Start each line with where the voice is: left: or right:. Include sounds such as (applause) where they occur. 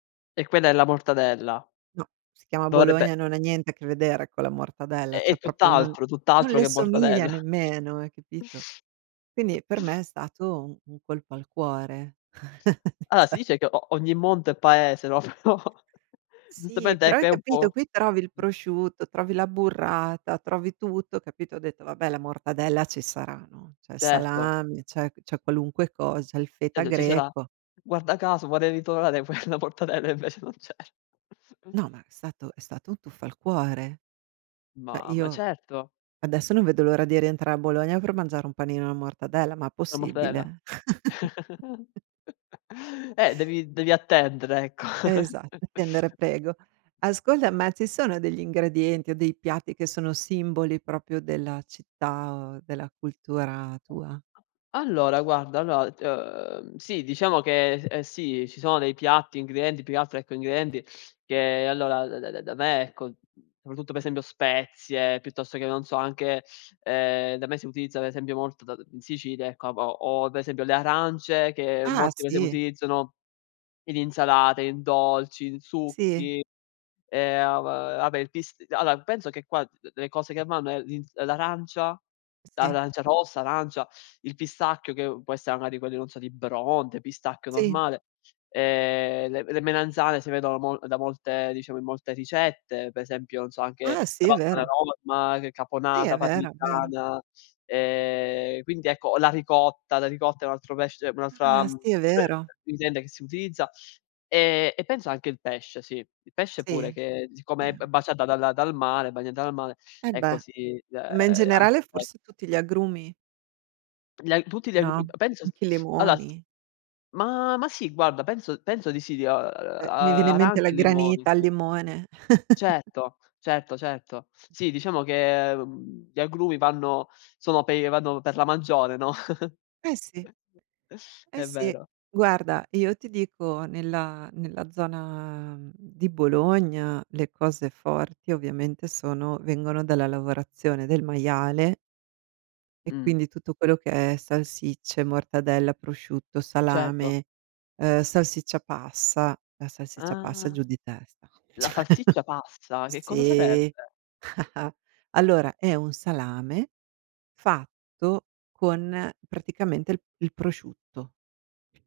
left: E quella è la mortadella.
right: No, si chiama
left: Dovrebbe
right: Bologna, non ha niente a che vedere con la mortadella,
left: È è
right: cioè. proprio non
left: tutt'altro
right: non
left: tutt'altro
right: le
left: che
right: somiglia
left: mortadella.
right: nemmeno, hai capito?
left: (sniffs) (unintelligible)
right: Quindi per
left: (sniffs)
right: me è stato un colpo al cuore. (chuckles)
left: Allora, si
right: cioè
left: dice che o ogni monto è paese, no, però
right: Sì,
left: giustamente
right: però
left: ecco
right: hai
left: è un
right: capito?
left: po'
right: Qui trovi il prosciutto, trovi la burrata, trovi tutto, capito? Ho detto: "Vabbè, la mortadella ci sarà, no?" C'è il
left: Certo.
right: salame, c'è c'è qualunque cosa, il feta
left: (unintelligible) Ci sarà.
right: greco.
left: Guarda caso vorrei ritrovare quella mortadella e invece non c'era. (chuckles)
right: No, ma è stato è stato un tuffo al cuore. Cioè
left: Mamma
right: io,
left: certo.
right: adesso non vedo l'ora di rientra a Bologna, per mangiare un panino alla mortadella, ma
left: La mortadella?
right: possibile? (chuckles)
left: (chuckles) Eh, devi devi attendere ecco.
right: Esat
left: (chuckles)
right: attendere, prego. Ascolta, ma ci sono degli ingredienti, o dei piatti che sono simboli, proprio della città, o della cultura tua?
left: Allora guarda, allora d uhm, sì diciamo che, ehm, sì, ci sono dei piatti, ingredienti, più che altro ecco, ingredienti che allora da da da me, ecco, soprattutto per esempio spezie, piuttosto che, non so, anche ehm, da me si utilizza, per esempio, molto da d in Sicilia, ecco, ha ho ho per esempio le arance, che
right: Ah,
left: molti per esempio
right: sì.
left: utilizzano in insalate, in dolci, in
right: Sì.
left: succhi. Ehm, uhm, vabbè il pis allora penso che qua, d d le cose che vanno è l'ins l'arancia,
right: Sì.
left: l'arancia rossa, l'arancia il pistacchio che può essere, magari, quello di, non so, di Bronte, pistacchio
right: Sì.
left: normale. Ehm, le m le melanzane si vedono mo da molte diciamo, in molte ricette, per esempio, non so, anche
right: Ah,
left: la
right: sì,
left: pasta alla
right: vero.
left: Norma, c
right: Sì,
left: caponata,
right: è vero, è vero.
left: parmigiana. Ehm, quindi ecco la ricotta, la ricotta è un altro pesce un'altra
right: Ah
left: mhmm,
right: sì, vero.
left: (tsk) ingrediente che si utilizza. E e penso anche il pesce, sì, il pesce pure,
right: Sì,
left: che siccome è b
right: eh.
left: baciata dalla dal mare bagnata dal mare,
right: E
left: ecco
right: beh,
left: si uhm,
right: ma in
left: anche
right: generale
left: il pesce.
right: forse tutti gli agrumi.
left: Gli a tutti gli agru
right: No?
left: penso,
right: Anche i
left: (sniffs) allora
right: limoni.
left: ma ma sì guarda, penso penso di sì, di, uhm, ar
right: Ehm, mi viene in mente
left: arancia
right: la
left: e limoni,
right: granita al
left: sì.
right: limone. (chuckles)
left: Certo, certo, certo. Sì diciamo che, mhmm, gli agrumi vanno sono per vanno per la maggiore, no,
right: Eh
left: (chuckles)
right: sì. Eh
left: è
right: sì.
left: vero.
right: Guarda, io ti dico nella nella zona, mhmm, di Bologna, le cose forti ovviamente sono vengono dalla lavorazione del maiale e
left: Mh.
right: quindi tutto quello che è salsicce, mortadella, prosciutto,
left: Certo.
right: salame, uhm, salsiccia passa, la salsiccia passa
left: Ah.
right: giù di testa.
left: La
right: (chuckles)
left: salsiccia passa, che cosa sarebbe?
right: Sì, (chuckles) allora è un salame fatto con praticamente il il prosciutto.